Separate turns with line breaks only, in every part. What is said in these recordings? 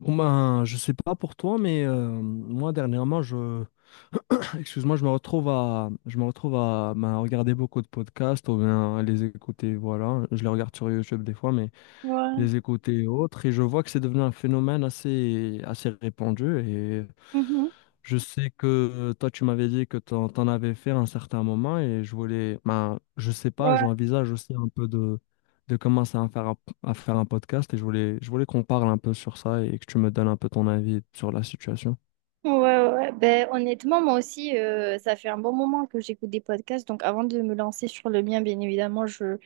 Bon ben, je sais pas pour toi, mais moi dernièrement, excuse-moi, je me retrouve à ben, regarder beaucoup de podcasts ou bien à les écouter. Voilà, je les regarde sur YouTube des fois, mais
Ouais.
les écouter et autres. Et je vois que c'est devenu un phénomène assez répandu. Et
Mhm.
je sais que toi, tu m'avais dit que t'en avais fait à un certain moment. Et ben, je sais pas,
Ouais,
j'envisage aussi un peu de commencer à à faire un podcast. Et je voulais qu'on parle un peu sur ça et que tu me donnes un peu ton avis sur la situation.
ouais, ouais. Ouais. Ben, honnêtement, moi aussi, ça fait un bon moment que j'écoute des podcasts. Donc, avant de me lancer sur le mien, bien évidemment, je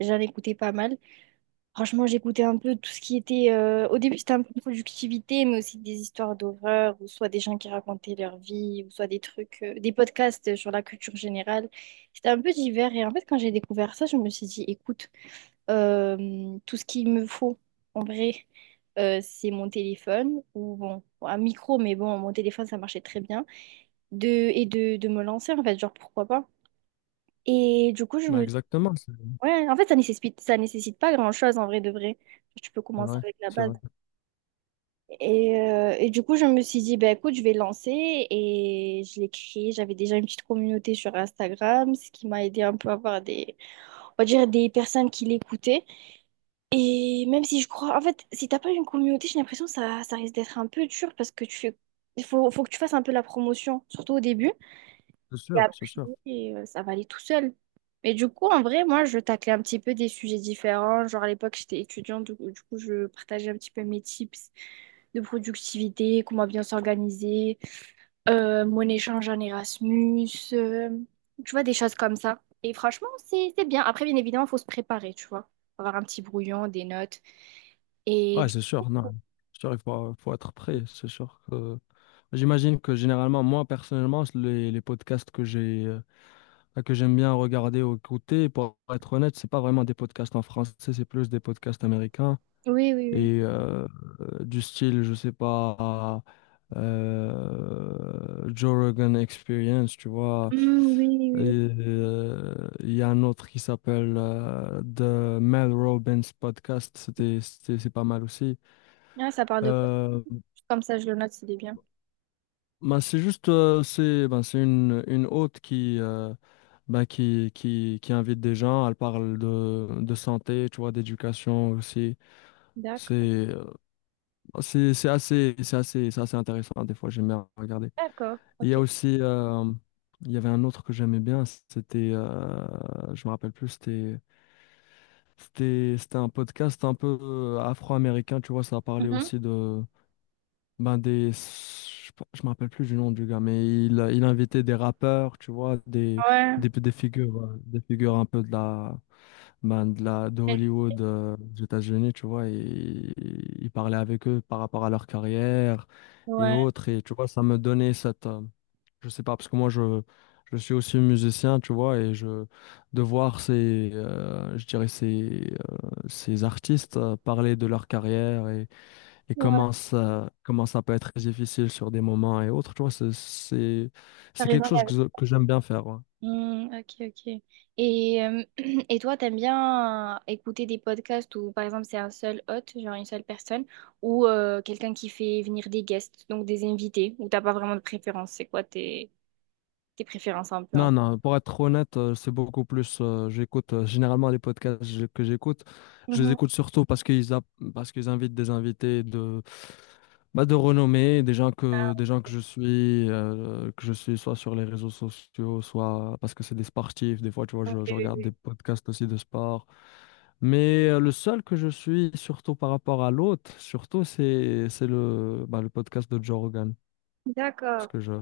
j'en écoutais pas mal. Franchement, j'écoutais un peu tout ce qui était. Au début, c'était un peu productivité, mais aussi des histoires d'horreur, ou soit des gens qui racontaient leur vie, ou soit des trucs, des podcasts sur la culture générale. C'était un peu divers. Et en fait, quand j'ai découvert ça, je me suis dit, écoute. Tout ce qu'il me faut, en vrai, c'est mon téléphone ou bon, un micro, mais bon, mon téléphone, ça marchait très bien. De me lancer, en fait, genre, pourquoi pas. Et du coup, je
Ben,
me...
exactement,
Ouais, en fait, ça nécessite pas grand-chose, en vrai, de vrai. Tu peux
c'est
commencer avec la base.
vrai.
Et du coup, je me suis dit, bah, écoute, je vais lancer. Et je l'ai créé. J'avais déjà une petite communauté sur Instagram, ce qui m'a aidé un peu à avoir des, on va dire, des personnes qui l'écoutaient. Et même si je crois, en fait, si t'as pas une communauté, j'ai l'impression que ça risque d'être un peu dur parce que tu fais, il faut que tu fasses un peu la promotion, surtout au début. Et
C'est sûr.
après, ça va aller tout seul. Mais du coup, en vrai, moi, je taclais un petit peu des sujets différents. Genre, à l'époque, j'étais étudiante, du coup, je partageais un petit peu mes tips de productivité, comment bien s'organiser, mon échange en Erasmus, euh, tu vois, des choses comme ça. Et franchement, c'est bien. Après, bien évidemment, il faut se préparer, tu vois. Faut avoir un petit brouillon, des notes. Et
Ouais,
du
c'est sûr,
coup,
non. C'est sûr, faut être prêt, c'est sûr que. J'imagine que généralement, moi personnellement, les podcasts que que j'aime bien regarder ou écouter, pour être honnête, c'est pas vraiment des podcasts en français, c'est plus des podcasts américains
oui, oui.
et du style, je sais pas, Joe Rogan Experience, tu vois.
Mmh, oui. Hmm, oui,
Et,
oui,
il y a un autre qui s'appelle The Mel Robbins Podcast, c'est pas mal aussi.
oui. Ah, ça parle de quoi?
Euh,
Comme ça, je le note, c'est bien.
Ben, c'est juste c'est ben, une hôte qui ben, qui invite des gens, elle parle de santé, tu vois, d'éducation aussi. C'est
D'accord.
euh, bah, c'est assez intéressant des fois, j'aime bien regarder.
D'accord.
Il y
Ok.
a aussi il y avait un autre que j'aimais bien, c'était je me rappelle plus, c'était un podcast un peu afro-américain, tu vois, ça parlait
Mhm.
aussi de ben je me rappelle plus du nom du gars, mais il invitait des rappeurs, tu vois,
Ouais.
des figures un peu ben, de Hollywood, aux États-Unis, tu vois, et il parlait avec eux par rapport à leur carrière et
Ouais.
autres, et tu vois, ça me donnait je sais pas, parce que je suis aussi musicien, tu vois, de voir ces, je dirais ces, ces artistes parler de leur carrière et
Ouais.
comment ça peut être difficile sur des moments et autres, tu vois,
Ça
c'est quelque chose
raisonnable.
que j'aime bien faire. Ouais.
Hmm, ok, ok. Et, euh, et toi, t'aimes bien écouter des podcasts où, par exemple, c'est un seul hôte, genre une seule personne, ou quelqu'un qui fait venir des guests, donc des invités, ou t'as pas vraiment de préférence? C'est quoi tes, tes préférences un peu?
Non,
Hein.
non, pour être honnête, c'est beaucoup plus, j'écoute, généralement les podcasts que j'écoute, je les
Mhm.
écoute surtout parce qu'ils parce qu'ils invitent des invités bah, de renommée, des gens que je suis soit sur les réseaux sociaux, soit parce que c'est des sportifs, des fois, tu vois, je
Ok.
regarde des podcasts aussi de sport. Mais le seul que je suis, surtout par rapport à l'autre, surtout, c'est bah, le podcast de Joe Rogan. Parce
D'accord.
que je,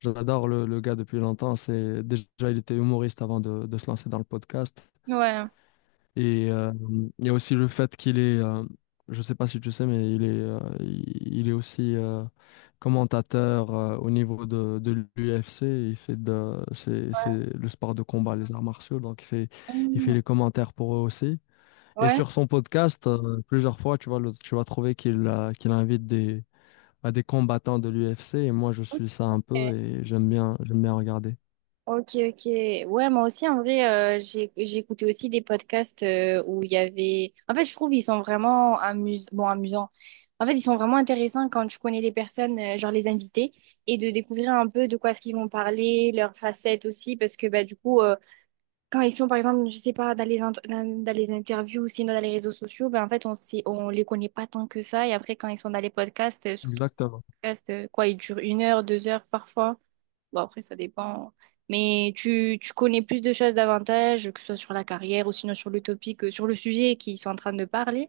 j'adore le gars depuis longtemps. C'est, déjà, il était humoriste avant de se lancer dans le podcast.
Ouais.
Et il y a aussi le fait qu'il est, je ne sais pas si tu sais, mais il est aussi commentateur au niveau de l'UFC. C'est le sport de combat, les arts martiaux. Donc, il fait
Mhm.
les commentaires pour eux aussi. Et
Ouais.
sur son podcast, plusieurs fois, tu vas trouver qu'il invite à des combattants de l'UFC. Et moi, je
Ok.
suis ça un peu et j'aime bien regarder.
Ok, ok. Ouais, moi aussi, en vrai, j'ai écouté aussi des podcasts où il y avait... En fait, je trouve ils sont vraiment amus... bon, amusants. En fait, ils sont vraiment intéressants quand tu connais les personnes, genre les invités, et de découvrir un peu de quoi est-ce qu'ils vont parler, leurs facettes aussi, parce que bah, du coup, quand ils sont, par exemple, je sais pas, dans les interviews ou sinon dans les réseaux sociaux, bah, en fait, on sait, on les connaît pas tant que ça. Et après, quand ils sont dans les podcasts, surtout
Exactement.
les podcasts, quoi, ils durent une heure, deux heures parfois. Bon, après, ça dépend. Mais tu connais plus de choses davantage, que ce soit sur la carrière ou sinon sur l'utopie que sur le sujet qu'ils sont en train de parler.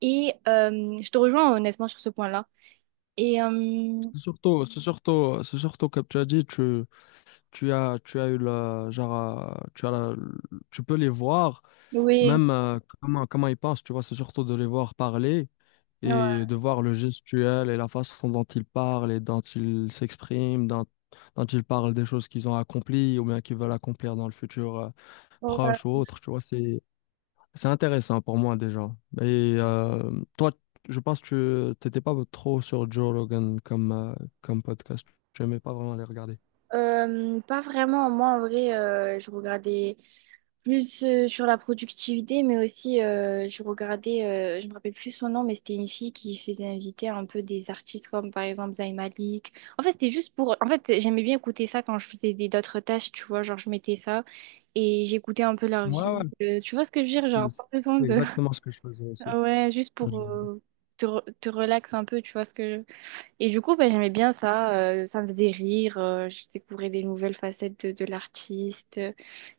Et je te rejoins honnêtement sur ce point-là. Et
C'est surtout comme tu as dit, tu as eu le, tu peux les voir,
oui,
même comment ils pensent, tu vois, c'est surtout de les voir parler
ouais,
et de voir le gestuel et la façon dont ils parlent et dont ils s'expriment, dont ils parlent des choses qu'ils ont accomplies ou bien qu'ils veulent accomplir dans le futur proche ou
ouais.
autre, tu vois, c'est intéressant pour moi déjà. Et toi, je pense que tu t'étais pas trop sur Joe Rogan comme, comme podcast. Tu n'aimais pas vraiment les regarder.
Pas vraiment. Moi, en vrai, je regardais plus sur la productivité, mais aussi je me rappelle plus son nom, mais c'était une fille qui faisait inviter un peu des artistes comme par exemple Zayn Malik. En fait, c'était juste pour. En fait, j'aimais bien écouter ça quand je faisais des d'autres tâches, tu vois. Genre, je mettais ça et j'écoutais un peu leur
Ouais, ouais.
vie. Tu vois ce que je veux dire? Genre, pas besoin
C'est
de.
exactement ce que je faisais aussi.
Ouais, juste pour
Je-
te relaxer un peu, tu vois ce que je. Et du coup, bah, j'aimais bien ça, ça me faisait rire, je découvrais des nouvelles facettes de l'artiste.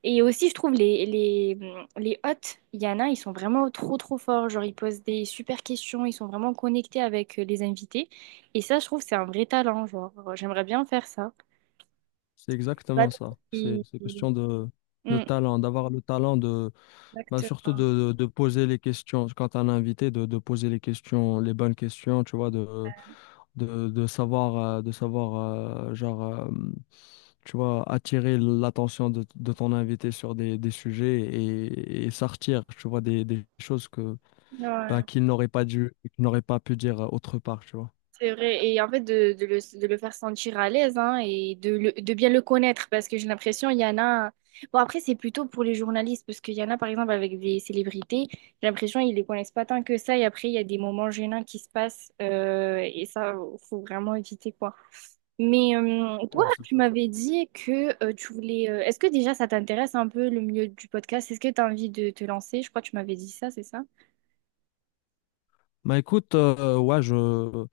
Et aussi, je trouve les hôtes, il y en a, ils sont vraiment trop trop forts, genre ils posent des super questions, ils sont vraiment connectés avec les invités. Et ça, je trouve, c'est un vrai talent, genre j'aimerais bien faire ça.
C'est
Bah,
exactement ça.
Et-
C'est question de
Mm,
talent, d'avoir le talent de bah,
exactement.
surtout de poser les questions, quand tu as un invité, de poser les questions, les bonnes questions, tu vois, de savoir tu vois, attirer l'attention de ton invité sur des sujets et sortir, tu vois, des choses que, bah,
Ouais.
qu'il n'aurait pas dû, qu'il n'aurait pas pu dire autre part, tu vois.
C'est vrai, et en fait de le faire sentir à l'aise hein, et de bien le connaître parce que j'ai l'impression il y en a. Bon, après, c'est plutôt pour les journalistes parce qu'il y en a par exemple avec des célébrités, j'ai l'impression ils les connaissent pas tant que ça et après il y a des moments gênants qui se passent et ça, faut vraiment éviter quoi. Mais toi,
Ouais, c'est
tu
sûr.
m'avais dit que tu voulais. Euh, est-ce que déjà ça t'intéresse un peu le milieu du podcast? Est-ce que tu as envie de te lancer? Je crois que tu m'avais dit ça, c'est ça?
Bah écoute, ouais,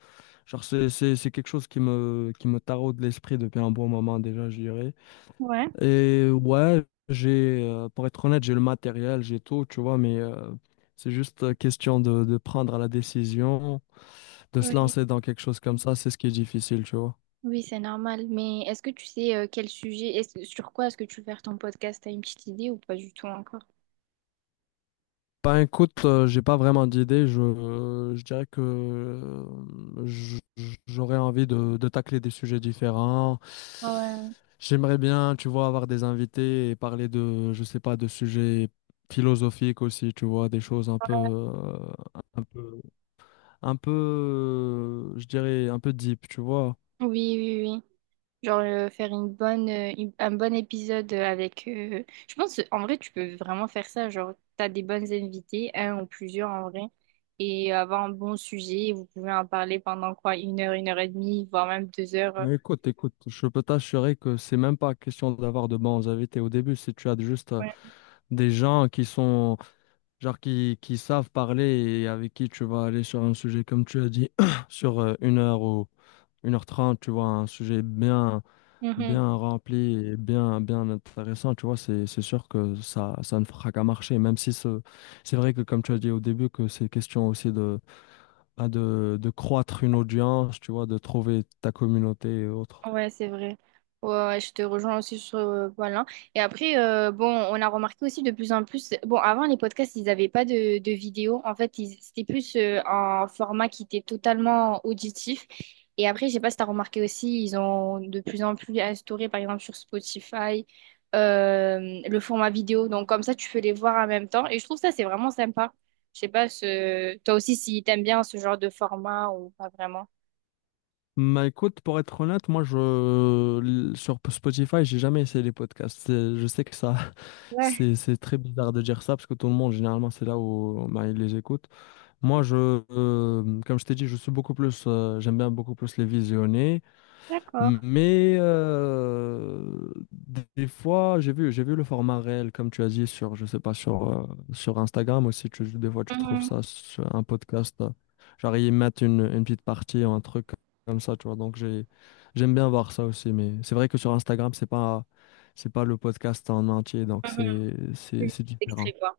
genre c'est quelque chose qui me taraude l'esprit depuis un bon moment déjà, je dirais.
Ouais.
Et ouais, pour être honnête, j'ai le matériel, j'ai tout, tu vois, mais c'est juste question de prendre la décision, de se lancer dans quelque chose comme ça, c'est ce qui est difficile, tu vois.
Oui, c'est normal. Mais est-ce que tu sais quel sujet, est-ce- sur quoi est-ce que tu veux faire ton podcast? T'as une petite idée ou pas du tout encore?
Ben écoute, j'ai pas vraiment d'idée, je dirais que j'aurais envie de tacler des sujets différents.
Ouais.
J'aimerais bien, tu vois, avoir des invités et parler de, je sais pas, de sujets philosophiques aussi, tu vois, des choses un peu, un peu je dirais, un peu deep, tu vois.
Oui, oui, oui. Genre faire une bonne, une- un bon épisode avec. Je pense en vrai tu peux vraiment faire ça. Genre t'as des bonnes invités, un ou plusieurs en vrai, et avoir un bon sujet. Vous pouvez en parler pendant quoi? Une heure et demie, voire même deux heures. Euh.
Mais écoute, je peux t'assurer que c'est même pas question d'avoir de bons invités au début. Si tu as juste des gens qui sont, genre, qui savent parler et avec qui tu vas aller sur un sujet, comme tu as dit, sur une heure ou une heure trente, tu vois, un sujet
Ouais.
bien rempli et bien intéressant, tu vois, c'est sûr que ça ne fera qu'à marcher, même si c'est vrai que, comme tu as dit au début, que c'est question aussi bah, de croître une audience, tu vois, de trouver ta communauté et autres.
Ouais, c'est vrai. Ouais, ouais, je te rejoins aussi sur voilà. Et après, bon, on a remarqué aussi de plus en plus. Bon, avant les podcasts, ils n'avaient pas de, de vidéo. En fait, ils- c'était plus un format qui était totalement auditif. Et après, je sais pas si tu as remarqué aussi, ils ont de plus en plus instauré, par exemple, sur Spotify, euh, le format vidéo. Donc, comme ça, tu peux les voir en même temps. Et je trouve ça, c'est vraiment sympa. Je sais pas, ce... toi aussi, si t'aimes bien ce genre de format ou pas vraiment.
Bah écoute, pour être honnête, sur Spotify, j'ai jamais essayé les podcasts. C'est, je sais que ça
Ouais,
c'est très bizarre de dire ça parce que tout le monde généralement c'est là où bah, ils les écoutent. Moi je comme je t'ai dit, je suis beaucoup plus j'aime bien beaucoup plus les visionner.
d'accord.
Mais des fois, j'ai vu le format réel, comme tu as dit, je sais pas, sur Instagram aussi. Des fois, tu trouves
Mhm,
ça sur un podcast. Genre, ils mettent une petite partie ou un truc comme ça, tu vois. Donc, j'aime bien voir ça aussi. Mais c'est vrai que sur Instagram, c'est pas le podcast en entier. Donc,
mhm. Des
c'est différent.
extraits, quoi.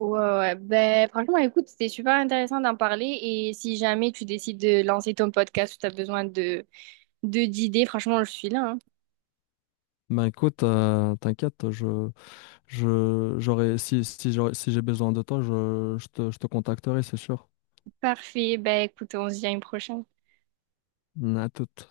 Ouais, ouais. Ben, franchement, écoute, c'était super intéressant d'en parler. Et si jamais tu décides de lancer ton podcast ou tu as besoin de, d'idées, franchement, je suis là, hein.
Ben écoute, t'inquiète, je, j'aurais, si, si, j'aurais- si j'ai besoin de toi, je te contacterai, c'est sûr.
Parfait. Ben, écoute, on se dit à une prochaine.
À toute.